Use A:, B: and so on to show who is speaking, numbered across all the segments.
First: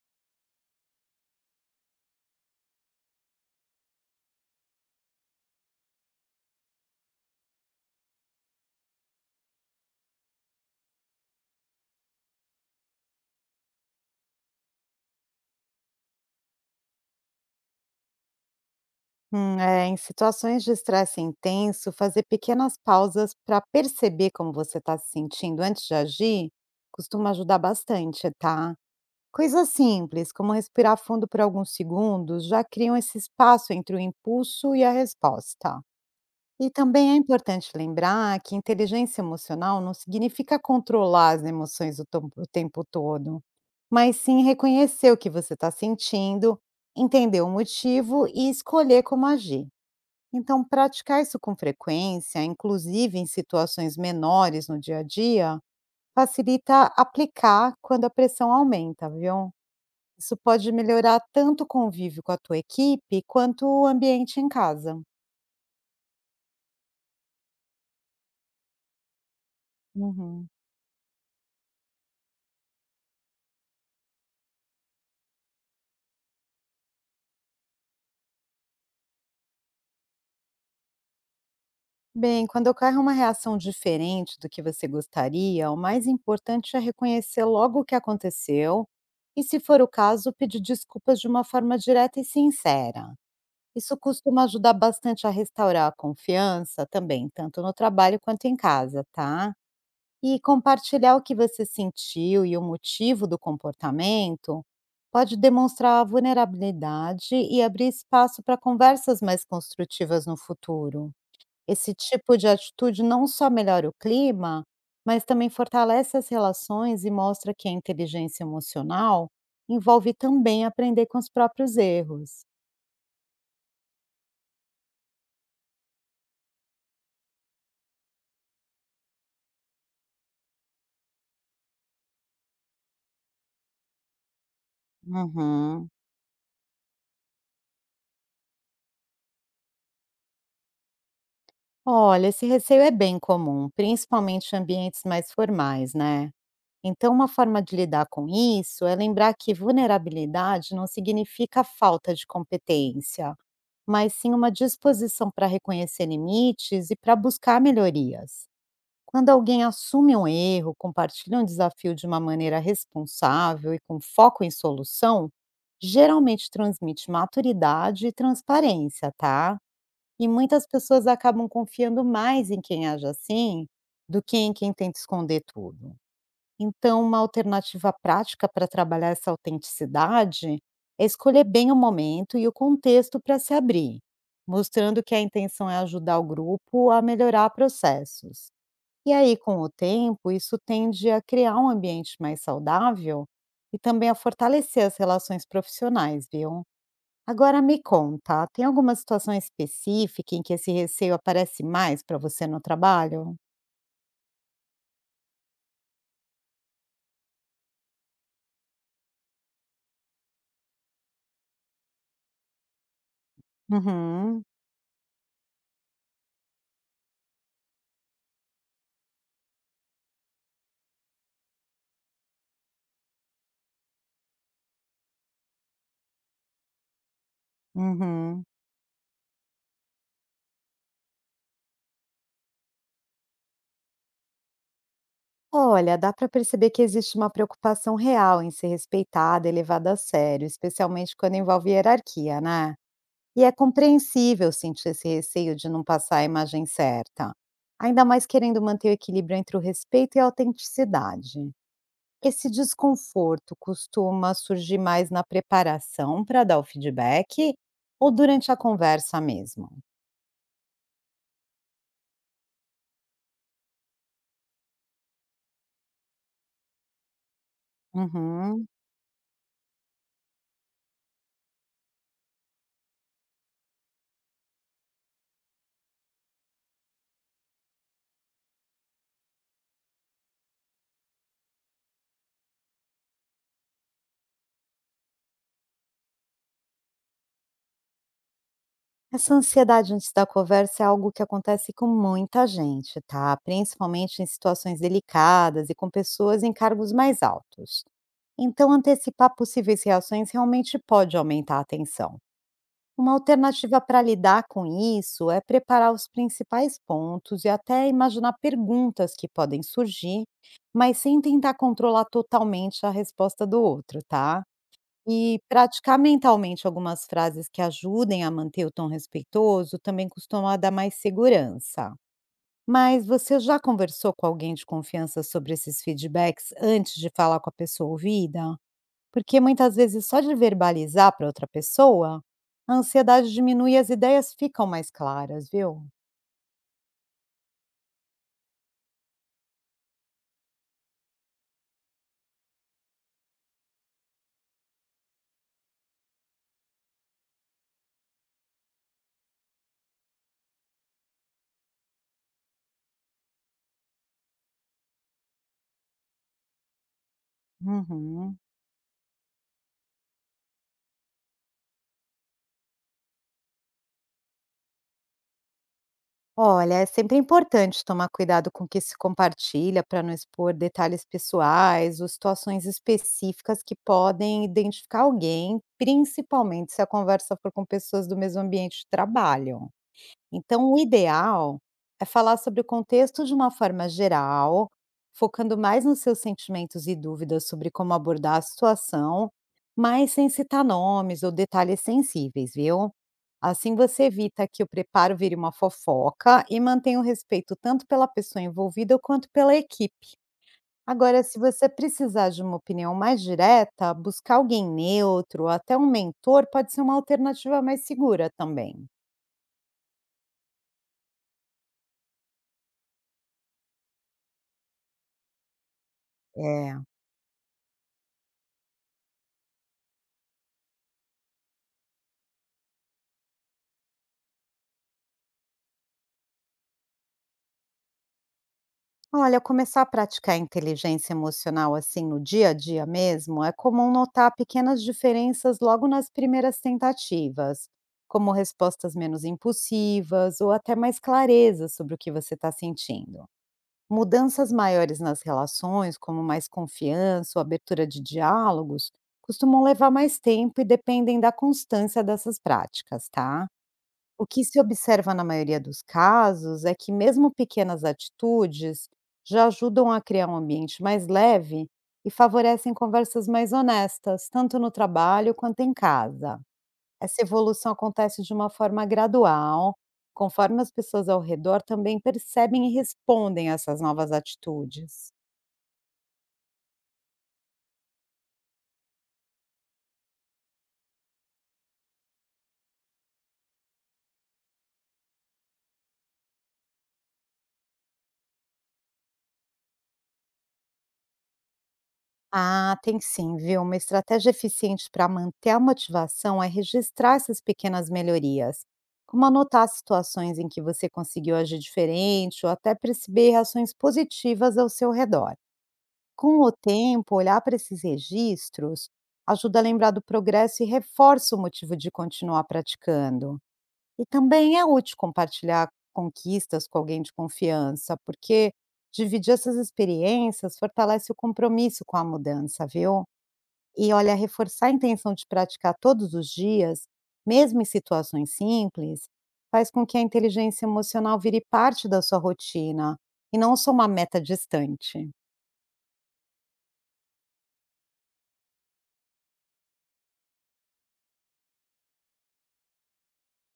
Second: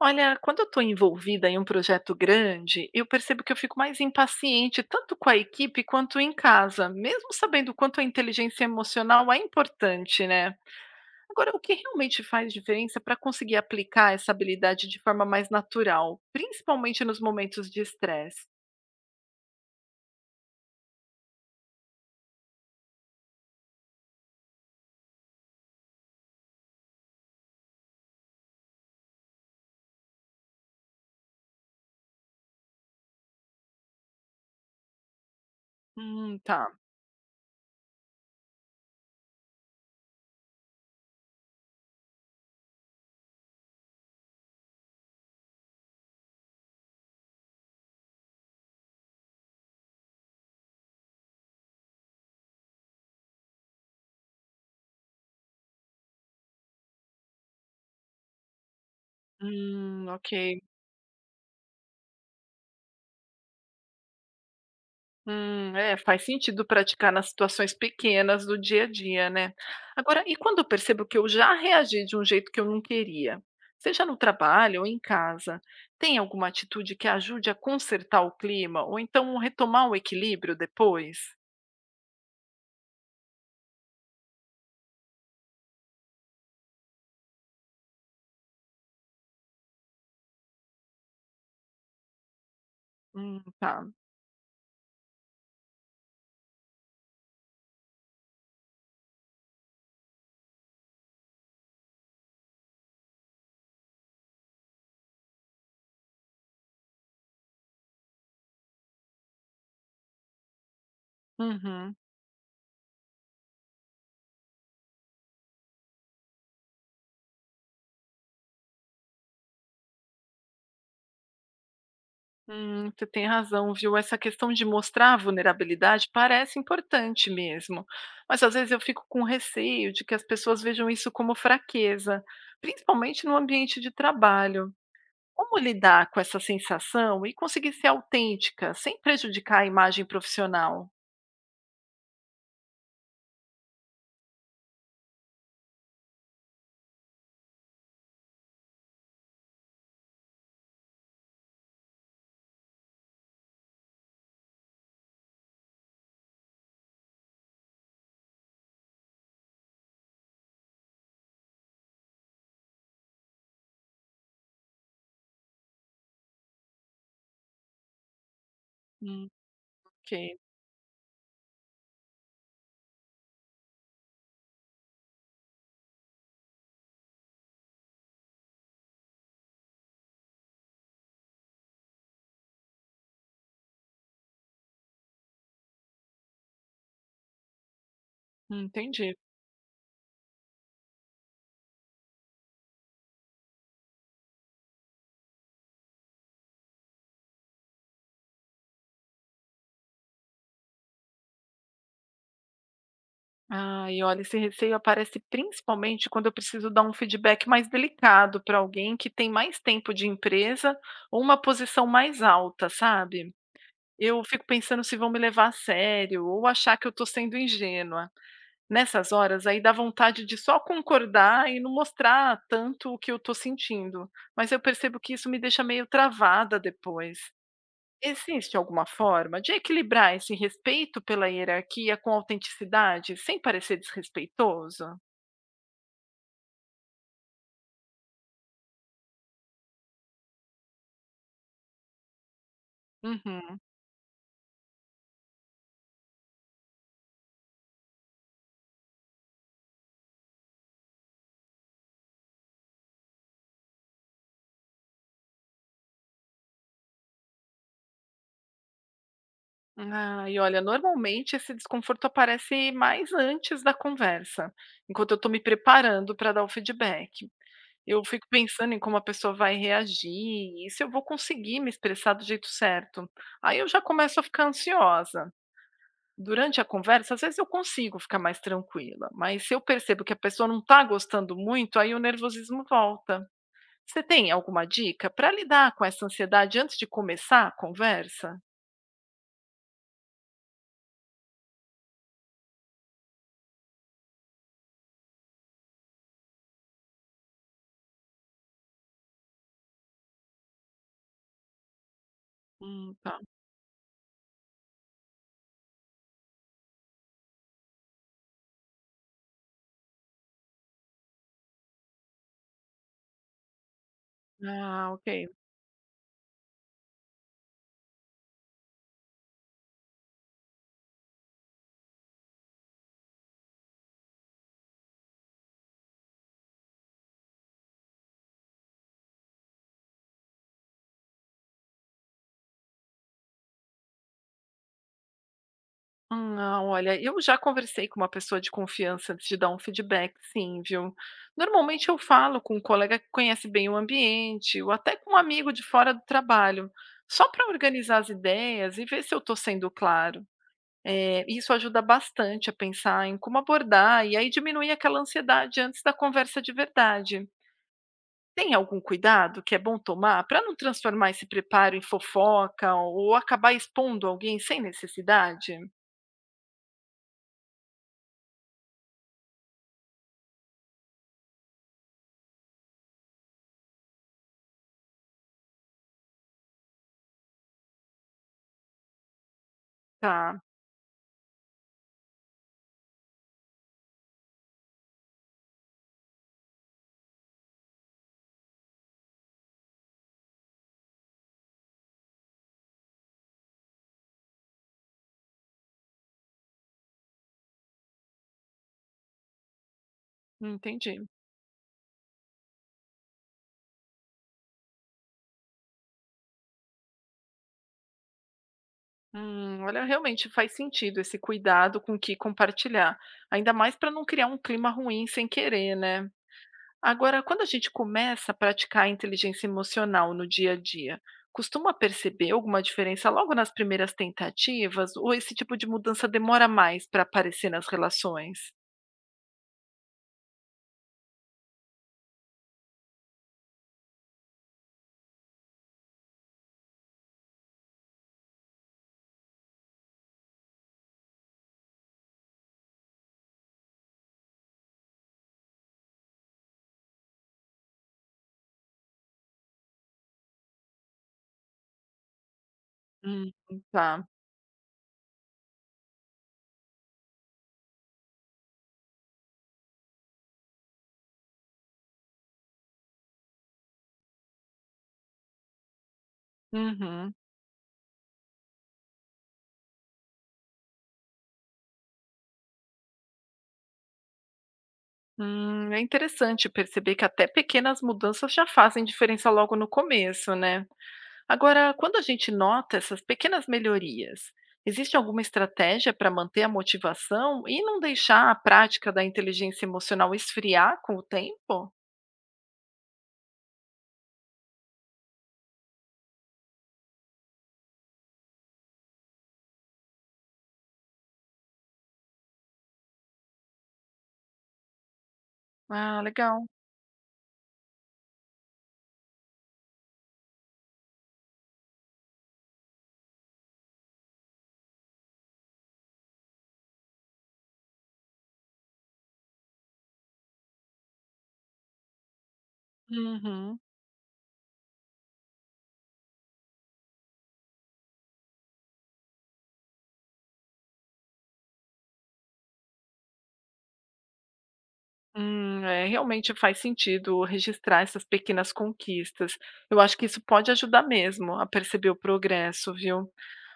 A: Olha, quando eu estou envolvida em um projeto grande, eu percebo que eu fico mais impaciente, tanto com a equipe quanto em casa, mesmo sabendo o quanto a inteligência emocional é importante, né? Agora, o que realmente faz diferença para conseguir aplicar essa habilidade de forma mais natural, principalmente nos momentos de estresse?
B: Em situações de estresse intenso, fazer pequenas pausas para perceber como você está se sentindo antes de agir costuma ajudar bastante, tá? Coisas simples, como respirar fundo por alguns segundos, já criam esse espaço entre o impulso e a resposta.
A: Tá.
B: E também é importante lembrar que inteligência emocional não significa controlar as emoções o tempo todo, mas sim reconhecer o que você está sentindo, entender o motivo e escolher como agir. Então, praticar isso com frequência, inclusive em situações menores no dia a dia, facilita aplicar quando a pressão aumenta, viu?
A: Ok.
B: Isso pode melhorar tanto o convívio com a tua equipe quanto o ambiente em casa.
A: É, faz sentido praticar nas situações pequenas do dia a dia, né? Agora, e
B: Uhum.
A: quando eu percebo que eu já reagi de um jeito que eu não queria, seja no trabalho ou em casa, tem alguma atitude que ajude a consertar o clima ou então retomar o equilíbrio depois?
B: Bem, quando ocorre uma reação diferente do que você gostaria, o mais importante é reconhecer logo o que aconteceu e, se for o caso, pedir desculpas de uma forma direta e sincera.
A: Tá.
B: Isso costuma ajudar bastante a restaurar a confiança também, tanto no trabalho quanto em casa, tá? E compartilhar o que você sentiu e o motivo do comportamento pode demonstrar vulnerabilidade e abrir espaço para conversas mais construtivas no futuro. Esse
A: Uhum.
B: tipo de atitude não só melhora o clima, mas também fortalece as relações e mostra que a inteligência emocional envolve também aprender com os próprios erros.
A: Você tem razão, viu? Essa questão de mostrar a vulnerabilidade parece importante mesmo, mas às vezes eu fico com receio de que as pessoas vejam isso como fraqueza, principalmente no ambiente de trabalho. Como
B: Uhum.
A: lidar com essa sensação e conseguir ser autêntica sem prejudicar a imagem profissional?
B: Olha, esse receio é bem comum, principalmente em ambientes mais formais, né? Então, uma forma de lidar com isso é lembrar que vulnerabilidade não significa falta de competência, mas sim uma disposição para reconhecer limites e para buscar melhorias. Quando alguém assume um erro, compartilha um desafio de uma maneira responsável e com foco em solução, geralmente transmite maturidade e transparência,
A: Hum,
B: tá?
A: ok,
B: E muitas pessoas acabam confiando mais em quem age assim, do que em quem tenta esconder tudo. Então, uma alternativa prática para trabalhar essa autenticidade é escolher bem o momento e o contexto para se abrir, mostrando que a intenção é ajudar o grupo a melhorar processos. E
A: Entendi.
B: aí, com o tempo, isso tende a criar um ambiente mais saudável e também a fortalecer as relações profissionais, viu? Agora me conta, tem alguma situação específica em que esse receio aparece mais para você no trabalho?
A: E olha, esse receio aparece principalmente quando eu preciso dar um feedback mais delicado para alguém que tem mais tempo de empresa ou uma posição mais alta, sabe? Eu
B: Uhum,
A: fico pensando se vão me levar a sério ou achar que eu estou sendo ingênua. Nessas horas, aí dá vontade de só concordar e não mostrar tanto o que eu estou sentindo. Mas eu percebo que isso me deixa meio travada depois.
B: uhum.
A: Existe alguma forma de equilibrar esse respeito pela hierarquia com autenticidade, sem parecer desrespeitoso?
B: Olha, dá para perceber que existe uma preocupação real em ser respeitada e levada a sério, especialmente quando envolve hierarquia, né? E é
A: Uhum.
B: compreensível sentir esse receio de não passar a imagem certa, ainda mais querendo manter o equilíbrio entre o respeito e a autenticidade. Esse desconforto costuma surgir mais na preparação para dar o feedback ou durante a conversa mesmo?
A: E olha, normalmente esse desconforto aparece mais antes da conversa, enquanto eu estou me preparando para dar o feedback. Eu fico
B: Uhum.
A: pensando em como a pessoa vai reagir e se eu vou conseguir me expressar do jeito certo. Aí eu já começo a ficar ansiosa. Durante a conversa, às vezes eu consigo ficar mais tranquila, mas se eu percebo que a pessoa não está gostando muito, aí o nervosismo volta. Você tem alguma dica para lidar com essa ansiedade antes de começar a conversa?
B: Essa ansiedade antes da conversa é algo que acontece com muita gente, tá? Principalmente em situações delicadas e com pessoas em cargos mais altos. Então, antecipar possíveis reações realmente pode aumentar a tensão.
A: Hum,
B: Uma
A: tá.
B: alternativa para lidar com isso é preparar os principais pontos e até imaginar perguntas que podem surgir, mas sem tentar controlar totalmente a resposta do outro, tá?
A: Ah, ok.
B: E praticar mentalmente algumas frases que ajudem a manter o tom respeitoso também costuma dar mais segurança. Mas você já conversou com alguém de confiança sobre esses feedbacks antes de falar com a pessoa ouvida? Porque muitas vezes só de verbalizar para outra pessoa, a ansiedade diminui e as ideias ficam mais claras, viu?
A: Não, olha, eu já conversei com uma pessoa de confiança antes de dar um feedback, sim, viu? Normalmente eu falo com um colega que conhece bem o ambiente, ou até com um amigo de fora do trabalho, só para organizar as ideias e ver se eu estou sendo claro. Isso ajuda bastante a pensar em como abordar e aí diminui aquela ansiedade antes da conversa de verdade.
B: Uhum.
A: Tem algum cuidado que é bom tomar para não transformar esse preparo em fofoca ou acabar expondo alguém sem necessidade?
B: Olha, é sempre importante tomar cuidado com o que se compartilha para não expor detalhes pessoais ou situações específicas que podem identificar alguém, principalmente se a conversa for com pessoas do mesmo ambiente de trabalho.
A: Tá,
B: Então, o ideal é falar sobre o contexto de uma forma geral, focando mais nos seus sentimentos e dúvidas sobre como abordar a situação, mas sem citar nomes ou detalhes sensíveis, viu? Assim você evita que o preparo vire uma fofoca e mantém o respeito tanto pela pessoa envolvida quanto pela equipe.
A: entendi.
B: Agora, se você precisar de uma opinião mais direta, buscar alguém neutro, até um mentor, pode ser uma alternativa mais segura também.
A: Olha, realmente faz sentido esse cuidado com o que compartilhar, ainda mais para não criar um clima ruim sem querer, né?
B: É.
A: Agora, quando a gente começa a praticar a inteligência emocional no dia a dia, costuma perceber alguma diferença logo nas primeiras tentativas? Ou esse tipo de mudança demora mais para aparecer nas relações?
B: Olha, começar a praticar inteligência emocional assim no dia a dia mesmo é comum notar pequenas diferenças logo nas primeiras tentativas, como respostas menos impulsivas ou até mais clareza sobre o que você está sentindo. Mudanças maiores nas relações, como mais confiança ou abertura de diálogos, costumam levar mais tempo e dependem da constância dessas práticas,
A: Hum,
B: tá?
A: tá.
B: O que se observa na maioria dos casos é que mesmo pequenas atitudes já ajudam a criar um ambiente mais leve e favorecem conversas mais honestas, tanto no trabalho quanto em casa.
A: Uhum.
B: Essa evolução acontece de uma forma gradual, conforme as pessoas ao redor também percebem e respondem a essas novas atitudes.
A: É interessante perceber que até pequenas mudanças já fazem diferença logo no começo, né? Agora, quando a gente nota essas pequenas melhorias, existe alguma estratégia para manter a motivação e não deixar a prática da inteligência emocional esfriar com o tempo?
B: Ah, tem sim, viu? Uma estratégia eficiente para manter a motivação é registrar essas pequenas melhorias, como anotar situações em que você conseguiu agir diferente ou até perceber reações positivas ao seu redor.
A: Ah,
B: Com
A: legal.
B: o tempo, olhar para esses registros ajuda a lembrar do progresso e reforça o motivo de continuar praticando. E também é útil compartilhar conquistas com alguém de confiança, porque dividir essas experiências fortalece o compromisso com a mudança, viu?
A: Uhum.
B: E olha, reforçar a intenção de praticar todos os dias, mesmo em situações simples, faz com que a inteligência emocional vire parte da sua rotina e não só uma meta distante.
A: É, realmente faz sentido registrar essas pequenas conquistas. Eu acho que isso pode ajudar mesmo a perceber o progresso, viu?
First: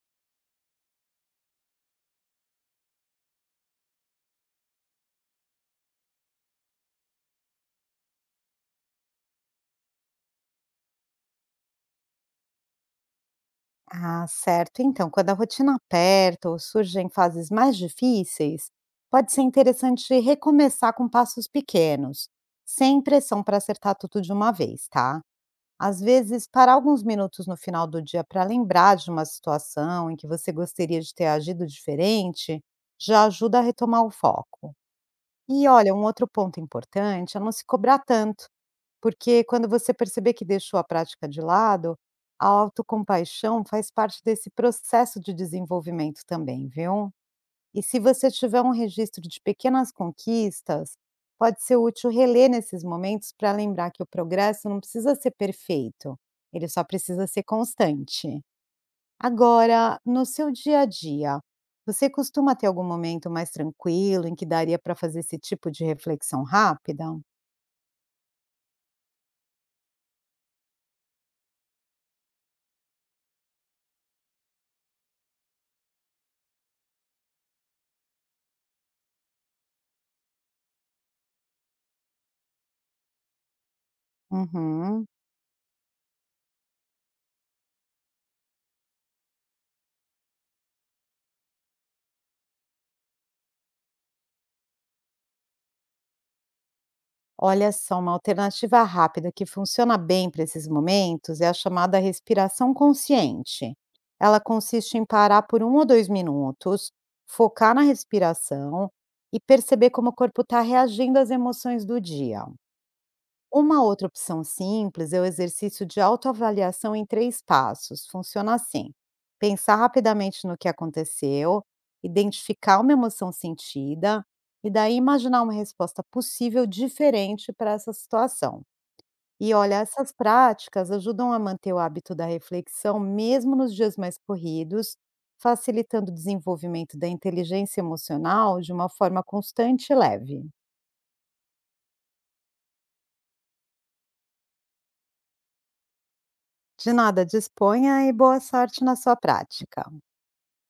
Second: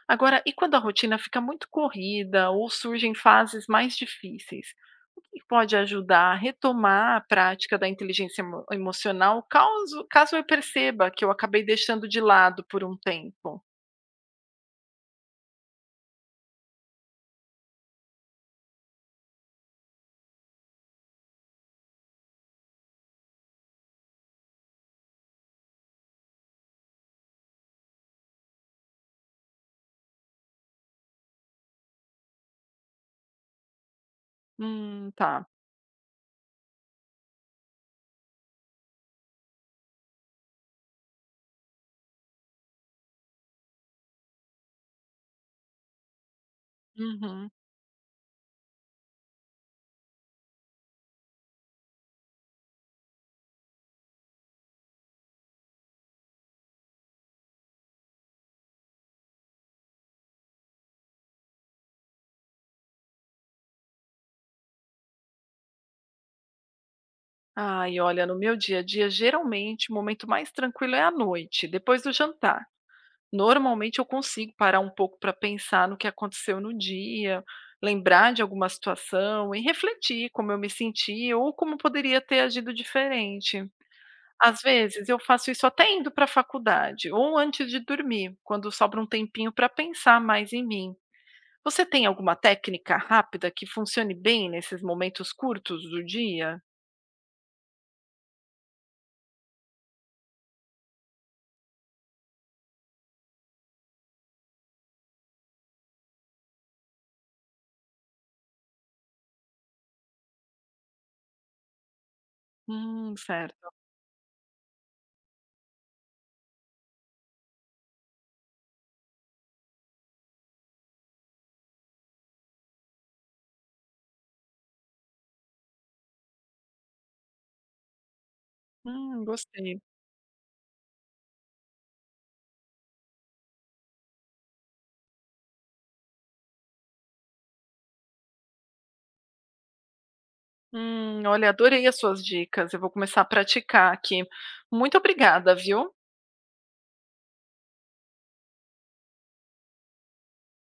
A: Agora, e quando a rotina fica muito corrida ou surgem fases mais difíceis? O que pode ajudar a retomar a prática da inteligência emocional caso eu perceba que eu acabei deixando de lado por um tempo?
B: Ah, certo. Então, quando a rotina aperta ou surgem fases mais difíceis, pode ser interessante recomeçar com passos pequenos, sem pressão para acertar tudo de uma vez, tá? Às vezes, parar alguns minutos no final do dia para lembrar de uma situação em que você gostaria de ter agido diferente, já ajuda a retomar o foco.
A: Tá.
B: E olha, um outro ponto importante é não se cobrar tanto, porque quando você perceber que deixou a prática de lado, a autocompaixão faz parte desse processo de desenvolvimento também, viu?
A: Uhum.
B: E se você tiver um registro de pequenas conquistas, pode ser útil reler nesses momentos para lembrar que o progresso não precisa ser perfeito, ele só precisa ser constante. Agora, no seu dia a dia, você costuma ter algum momento mais tranquilo em que daria para fazer esse tipo de reflexão rápida?
A: Ai, olha, no meu dia a dia, geralmente o momento mais tranquilo é à noite, depois do jantar. Normalmente eu consigo parar um pouco para pensar no que aconteceu no dia, lembrar de alguma situação e refletir como eu me senti ou como poderia ter agido diferente. Às
B: Uhum.
A: vezes eu faço isso até indo para a faculdade ou antes de dormir, quando sobra um tempinho para pensar mais em mim. Você tem alguma técnica rápida que funcione bem nesses momentos curtos do dia?
B: Olha só, uma alternativa rápida que funciona bem para esses momentos é a chamada respiração consciente. Ela consiste em parar por um ou dois minutos, focar na respiração e perceber como o corpo está reagindo às emoções do dia.
A: Certo.
B: Uma outra opção simples é o exercício de autoavaliação em três passos. Funciona assim: pensar rapidamente no que aconteceu, identificar uma emoção sentida e daí imaginar uma resposta possível diferente para essa situação. E olha,
A: Gostei.
B: essas práticas ajudam a manter o hábito da reflexão mesmo nos dias mais corridos, facilitando o desenvolvimento da inteligência emocional de uma forma constante e leve.
A: Olha, adorei as suas dicas. Eu vou começar a praticar aqui. Muito obrigada, viu?
B: De nada, disponha e boa sorte na sua prática.